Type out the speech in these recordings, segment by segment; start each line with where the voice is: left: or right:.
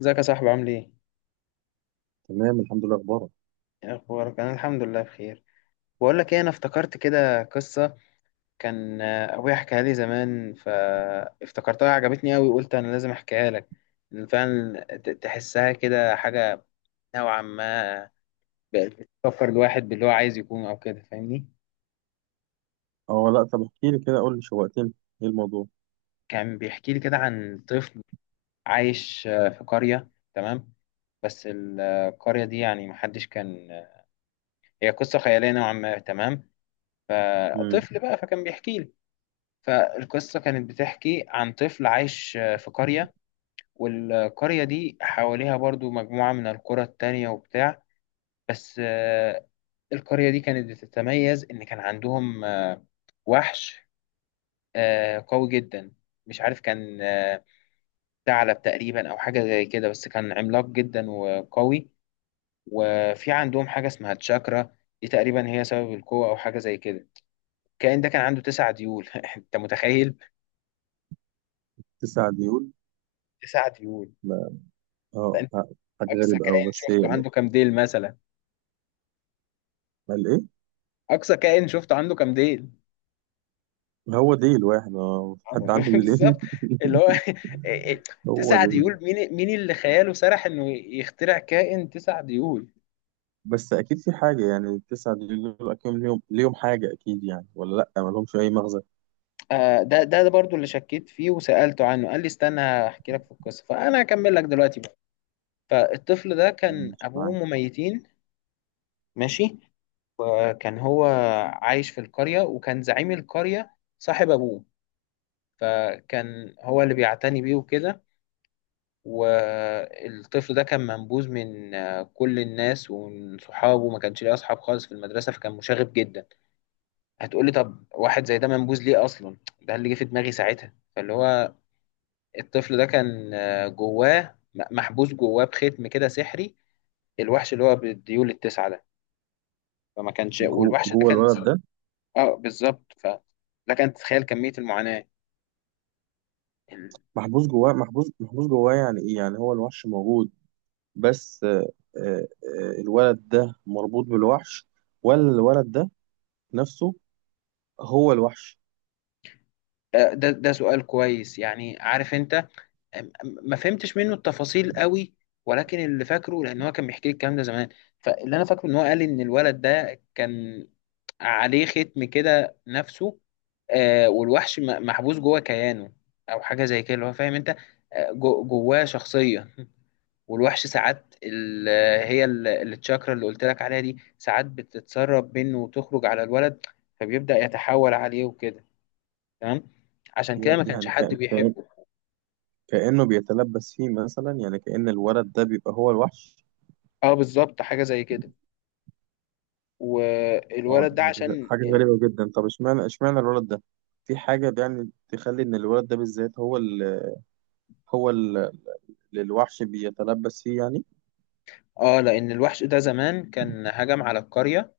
left: ازيك يا صاحبي؟ عامل ايه؟
right: تمام، الحمد لله. اخبارك؟
left: إيه اخبارك؟ انا الحمد لله بخير. بقول لك ايه، انا افتكرت كده قصه كان ابويا حكاها لي زمان فافتكرتها، عجبتني قوي وقلت انا لازم احكيها لك. إن فعلا تحسها كده حاجه نوعا ما بقت بتفكر الواحد باللي هو عايز يكون، او كده فاهمني.
right: اه، لا، طب احكي لي كده، قول لي، شوقتني. ايه الموضوع؟
left: كان بيحكي لي كده عن طفل عايش في قريه. تمام. بس القرية دي يعني محدش كان، هي قصة خيالية نوعا ما. تمام.
right: امم.
left: فطفل بقى فكان بيحكي لي. فالقصة كانت بتحكي عن طفل عايش في قرية، والقرية دي حواليها برضو مجموعة من القرى التانية وبتاع. بس القرية دي كانت بتتميز إن كان عندهم وحش قوي جدا. مش عارف، كان ثعلب تقريبا أو حاجة زي كده، بس كان عملاق جدا وقوي. وفي عندهم حاجة اسمها تشاكرا، دي تقريبا هي سبب القوة أو حاجة زي كده. الكائن ده كان عنده تسع ديول أنت متخيل؟
right: تسع ديول؟
left: تسع ديول.
right: لا. اه، حاجه
left: اقصى
right: غريبه قوي.
left: كائن
right: بس
left: شفته
right: ايه؟
left: عنده كام ديل مثلا؟
right: قال ايه؟
left: اقصى كائن شفته عنده كام ديل؟
right: هو ديل واحد، اه، حد عنده
left: بالظبط.
right: ديلين؟
left: اللي هو
right: هو
left: تسع
right: ديل.
left: ديول، مين مين اللي خياله سرح انه يخترع كائن تسع ديول؟
right: بس اكيد في حاجه، يعني التسع ديول دول اكيد ليهم حاجه، اكيد يعني، ولا لا، ما لهمش اي مغزى؟
left: آه، ده برضو اللي شكيت فيه وسألته عنه، قال لي استنى هحكي لك في القصة، فانا هكمل لك دلوقتي بقى. فالطفل ده كان
right: مش
left: ابوه
right: معاك.
left: وامه ميتين. ماشي. كان هو عايش في القرية، وكان زعيم القرية صاحب ابوه، فكان هو اللي بيعتني بيه وكده. والطفل ده كان منبوذ من كل الناس ومن صحابه، ما كانش ليه اصحاب خالص في المدرسه، فكان مشاغب جدا. هتقولي طب واحد زي ده منبوذ ليه اصلا؟ ده اللي جه في دماغي ساعتها. فاللي هو الطفل ده كان جواه محبوس جواه بختم كده سحري، الوحش اللي هو بالديول التسعه ده. فما كانش،
right: جو
left: والوحش ده
right: جوه
left: كان،
right: الولد ده؟
left: اه بالظبط. ف لك ان تتخيل كميه المعاناه ال-
right: محبوس جواه، محبوس جواه. يعني ايه؟ يعني هو الوحش موجود، بس آه، الولد ده مربوط بالوحش، ولا الولد ده نفسه هو الوحش؟
left: آه، ده سؤال كويس يعني، عارف انت، ما فهمتش منه التفاصيل قوي، ولكن اللي فاكره، لان هو كان بيحكي لي الكلام ده زمان، فاللي انا فاكره ان هو قال لي ان الولد ده كان عليه ختم كده نفسه، آه، والوحش محبوس جوه كيانه او حاجه زي كده. اللي هو فاهم انت، جواه شخصيه والوحش ساعات هي التشاكرا اللي قلت لك عليها دي ساعات بتتسرب منه وتخرج على الولد، فبيبدأ يتحول عليه وكده. تمام. عشان كده ما كانش
right: يعني
left: حد بيحبه.
right: كأنه بيتلبس فيه مثلا، يعني كأن الولد ده بيبقى هو الوحش؟
left: اه بالظبط حاجه زي كده.
right: اه،
left: والولد ده
right: ده
left: عشان
right: حاجة غريبة جدا. طب اشمعنى الولد ده؟ في حاجة يعني تخلي ان الولد ده بالذات هو هو ال- اللي الوحش بيتلبس فيه، يعني.
left: اه لان الوحش ده زمان كان هجم على القرية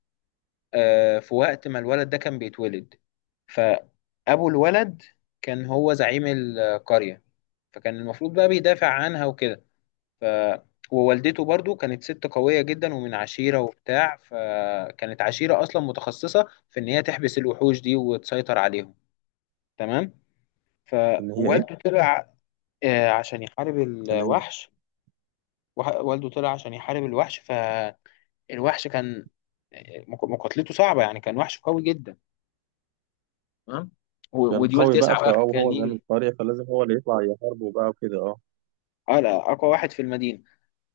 left: في وقت ما الولد ده كان بيتولد. فأبو الولد كان هو زعيم القرية، فكان المفروض بقى بيدافع عنها وكده. ف ووالدته برضو كانت ست قوية جدا ومن عشيرة وبتاع، فكانت عشيرة أصلا متخصصة في إن هي تحبس الوحوش دي وتسيطر عليهم. تمام.
right: ان هي
left: فوالده
right: ايه؟
left: طلع عشان يحارب
right: تمام.
left: الوحش. والده طلع عشان يحارب الوحش، فالوحش كان مقاتلته صعبة، يعني كان وحش قوي جدا. تمام.
right: يعني
left: وديول
right: القوي بقى،
left: تسعة بقى
right: فهو
left: كان
right: هو زعيم
left: يجي.
right: القرية، فلازم هو اللي يطلع يحاربه بقى وكده، اه.
left: اه لا، أقوى واحد في المدينة.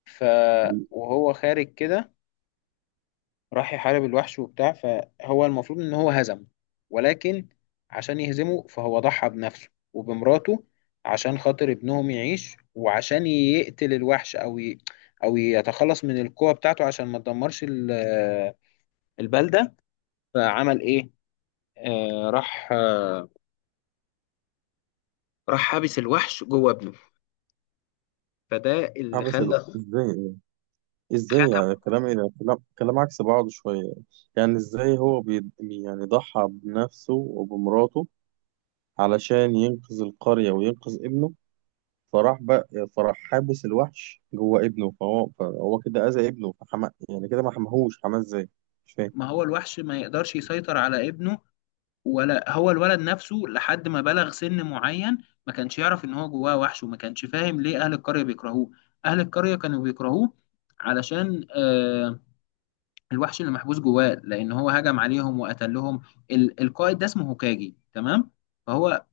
left: ف
right: دي-
left: وهو خارج كده راح يحارب الوحش وبتاع، فهو المفروض إن هو هزمه، ولكن عشان يهزمه فهو ضحى بنفسه وبمراته عشان خاطر ابنهم يعيش وعشان يقتل الوحش، أو ي... أو يتخلص من القوة بتاعته عشان ما تدمرش البلدة. فعمل إيه؟ آه، راح راح حابس الوحش جوه ابنه، فده اللي
right: حبس
left: خلى،
right: ازاي؟ ازاي يعني؟
left: ختمه.
right: الكلام ايه ده؟ كلام عكس بعضه شوية. يعني ازاي هو يعني ضحى بنفسه وبمراته علشان ينقذ القرية وينقذ ابنه؟ فراح بقى فراح حابس الوحش جوه ابنه، فهو كده أذى ابنه. يعني كده، ما حماهوش. حماه ازاي؟ مش فاهم.
left: ما هو الوحش ما يقدرش يسيطر على ابنه ولا هو الولد نفسه، لحد ما بلغ سن معين ما كانش يعرف ان هو جواه وحش، وما كانش فاهم ليه اهل القرية بيكرهوه. اهل القرية كانوا بيكرهوه علشان آه، الوحش اللي محبوس جواه، لان هو هجم عليهم وقتلهم. القائد ده اسمه هوكاجي. تمام. فهو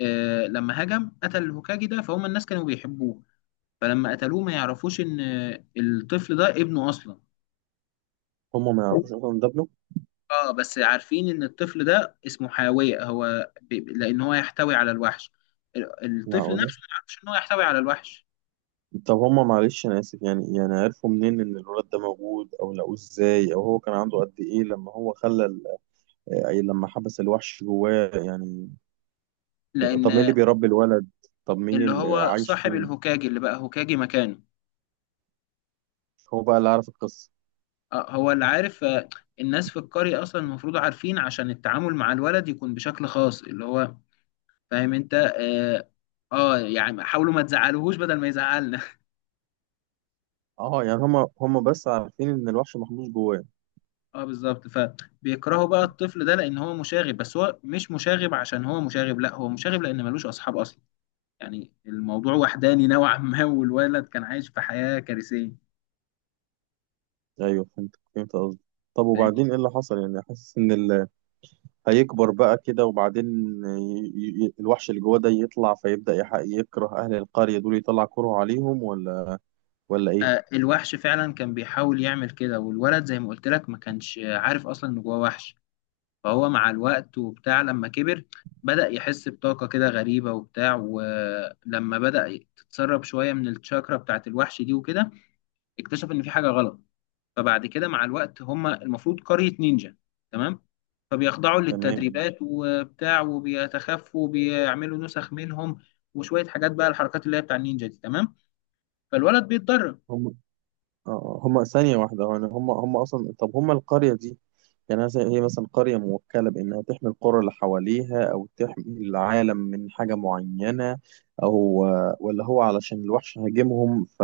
left: لما هجم قتل الهوكاجي ده، فهم الناس كانوا بيحبوه، فلما قتلوه ما يعرفوش ان الطفل ده ابنه اصلا.
right: هما ما يعرفوش اصلا إن ده ابنه؟
left: اه بس عارفين ان الطفل ده اسمه حاوية، هو ب... لان هو يحتوي على الوحش. الطفل
right: معقولة؟
left: نفسه ما يعرفش ان هو يحتوي على الوحش.
right: طب هما، معلش انا اسف، يعني عرفوا منين ان الولاد ده موجود، او لقوه ازاي، او هو كان عنده قد ايه لما هو خلى ال- أي لما حبس الوحش جواه يعني؟
left: لان
right: طب مين اللي بيربي الولد؟ طب مين
left: اللي
right: اللي
left: هو
right: عايش
left: صاحب
right: فين؟
left: الهوكاجي اللي بقى هوكاجي مكانه،
right: هو بقى اللي عارف القصة؟
left: آه هو اللي عارف. الناس في القرية اصلا المفروض عارفين عشان التعامل مع الولد يكون بشكل خاص. اللي هو فاهم انت اه, آه يعني حاولوا ما تزعلوهوش بدل ما يزعلنا.
right: اه، يعني هما بس عارفين ان الوحش محبوس جواه.
left: اه بالظبط، فبيكرهوا بقى الطفل ده لان هو مشاغب، بس هو مش مشاغب عشان هو مشاغب، لا، هو مشاغب لان ملوش اصحاب اصلا. يعني الموضوع وحداني نوعا ما والولد كان عايش في حياة كارثية.
right: ايوه، فهمت قصدي. طب
left: فاهم.
right: وبعدين ايه اللي حصل؟ يعني حاسس ان هيكبر بقى كده، وبعدين ي... الوحش اللي جواه ده يطلع فيبدأ يكره اهل القرية دول، يطلع كره عليهم؟ ولا ايه؟
left: آه الوحش فعلا كان بيحاول يعمل كده، والولد زي ما قلت لك ما كانش عارف اصلا ان جواه وحش. فهو مع الوقت وبتاع لما كبر بدأ يحس بطاقة كده غريبة وبتاع، ولما بدأ تتسرب شوية من الشاكرا بتاعت الوحش دي وكده اكتشف ان في حاجة غلط. فبعد كده مع الوقت، هم المفروض قرية نينجا. تمام. فبيخضعوا
right: تمام.
left: للتدريبات وبتاع، وبيتخفوا، وبيعملوا نسخ منهم، وشوية حاجات بقى الحركات اللي هي بتاع النينجا دي. تمام. فالولد بيتدرب.
right: هم، اه هم، ثانية واحدة، يعني هم أصلا، طب هم القرية دي، يعني مثلا هي، مثلا، قرية موكلة بإنها تحمي القرى اللي حواليها، أو تحمي العالم من حاجة معينة، أو ولا هو علشان الوحش هاجمهم، ف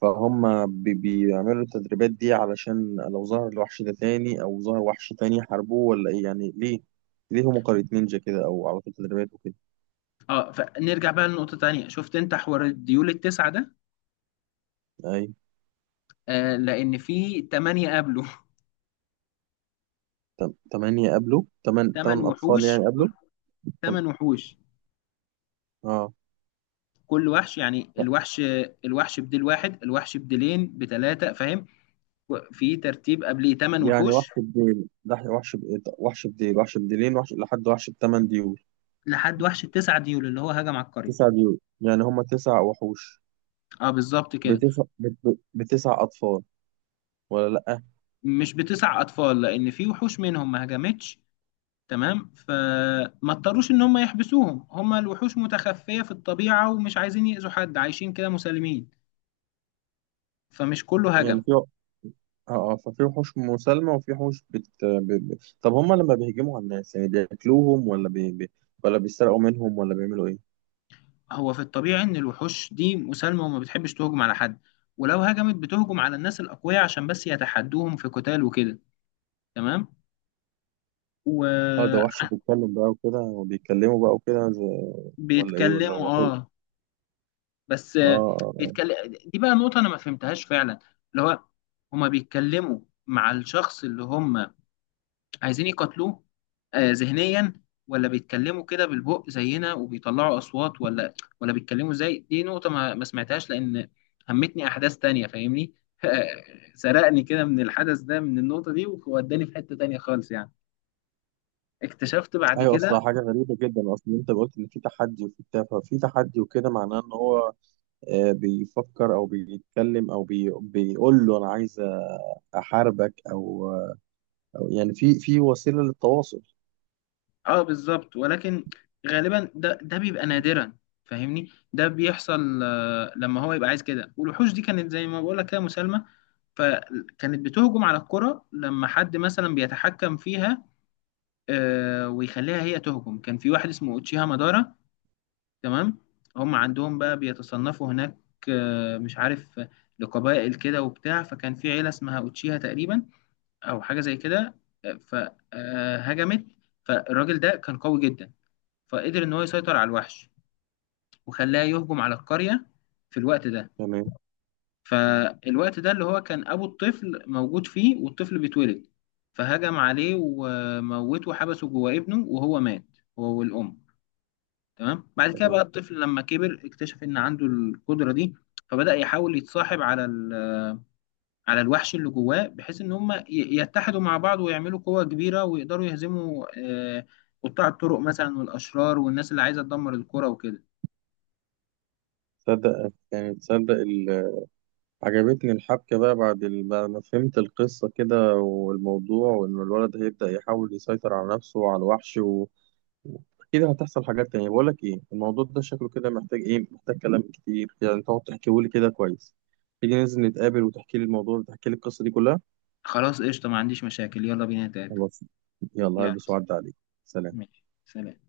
right: فهم بيعملوا التدريبات دي علشان لو ظهر الوحش ده تاني أو ظهر وحش تاني يحاربوه، ولا إيه يعني؟ ليه؟ ليه هم قرية نينجا كده، أو على طول تدريبات وكده؟
left: اه فنرجع بقى لنقطة تانية، شفت انت حوار الديول التسعة ده،
right: أيوة.
left: آه لأن في تمانية قبله.
right: تمانية قبلوا؟ تمن
left: تمن
right: تمن أطفال
left: وحوش.
right: يعني
left: كل
right: قبلوا؟ تم-
left: تمن وحوش
right: اه.
left: كل وحش يعني الوحش، الوحش بديل واحد، الوحش بديلين، بتلاتة فاهم، في ترتيب قبليه تمن
right: يعني وحش
left: وحوش،
right: بديل ده؟ وحش بإيه ده؟ وحش بديل، وحش بديلين، وحش لحد وحش بتمن ديول؟
left: لحد وحش التسعة ديول اللي هو هجم على القرية.
right: تسع ديول يعني هما تسع وحوش؟
left: اه بالظبط كده.
right: بتسع أطفال، ولا لأ؟
left: مش بتسع اطفال، لان في وحوش منهم ما هجمتش. تمام. فما اضطروش ان هم يحبسوهم، هم الوحوش متخفية في الطبيعة ومش عايزين يأذوا حد، عايشين كده مسالمين. فمش كله هجم.
right: يعني في اه آه، ففي وحوش مسالمة وفي وحوش طب هما لما بيهجموا على الناس يعني بياكلوهم، ولا بيسرقوا منهم، ولا بيعملوا ايه؟
left: هو في الطبيعي ان الوحوش دي مسالمة وما بتحبش تهجم على حد، ولو هجمت بتهجم على الناس الأقوياء عشان بس يتحدوهم في قتال وكده. تمام.
right: اه، ده وحش
left: وبيتكلموا.
right: بيتكلم بقى وكده، وبيتكلموا بقى وكده، زي... ولا ايه؟ ولا هو وحوش؟
left: اه بس
right: اه. آه. آه.
left: بيتكلم. دي بقى نقطة أنا ما فهمتهاش فعلا. اللي هو هما بيتكلموا مع الشخص اللي هم عايزين يقاتلوه ذهنيا، ولا بيتكلموا كده بالبق زينا وبيطلعوا أصوات، ولا بيتكلموا زي، دي نقطة ما سمعتهاش، لأن همتني أحداث تانية فاهمني سرقني كده من الحدث ده من النقطة دي ووداني في حتة تانية خالص يعني. اكتشفت بعد
right: ايوه، اصلا
left: كده.
right: حاجة غريبة جدا. اصلا انت قلت ان في تحدي وفي بتاع. ففي تحدي وكده معناه ان هو، بيفكر او بيتكلم، او بيقول له انا عايز احاربك، او أو يعني في وسيله للتواصل.
left: اه بالظبط، ولكن غالبا ده بيبقى نادرا فاهمني. ده بيحصل لما هو يبقى عايز كده، والوحوش دي كانت زي ما بقول لك كده مسالمه، فكانت بتهجم على الكره لما حد مثلا بيتحكم فيها ويخليها هي تهجم. كان في واحد اسمه اوتشيها مادارا. تمام. هم عندهم بقى بيتصنفوا هناك، مش عارف، لقبائل كده وبتاع، فكان في عيله اسمها اوتشيها تقريبا او حاجه زي كده. فهجمت. فالراجل ده كان قوي جدا، فقدر ان هو يسيطر على الوحش وخلاه يهجم على القرية في الوقت ده.
right: تمام،
left: فالوقت ده اللي هو كان ابو الطفل موجود فيه والطفل بيتولد، فهجم عليه وموته وحبسه جوه ابنه وهو مات، هو والام. تمام. بعد كده بقى
right: تمام.
left: الطفل لما كبر اكتشف ان عنده القدرة دي، فبدأ يحاول يتصاحب على على الوحش اللي جواه بحيث ان هم يتحدوا مع بعض ويعملوا قوة كبيرة ويقدروا يهزموا قطاع الطرق مثلا والاشرار والناس اللي عايزة تدمر القرى وكده.
right: تصدق، يعني عجبتني الحبكه بقى، بعد ما فهمت القصه كده والموضوع، وان الولد هيبدا يحاول يسيطر على نفسه وعلى الوحش اكيد هتحصل حاجات تانية. بقول لك ايه، الموضوع ده شكله كده محتاج ايه؟ محتاج كلام كتير يعني، تقعد تحكيه لي كده كويس. تيجي ننزل نتقابل، وتحكي لي الموضوع، وتحكي لي القصه دي كلها؟
left: خلاص قشطة، ما عنديش مشاكل، يلا بينا نتقابل.
right: خلاص. يلا،
left: يلا.
right: هلبس. وعد عليك. سلام.
left: ماشي، سلام.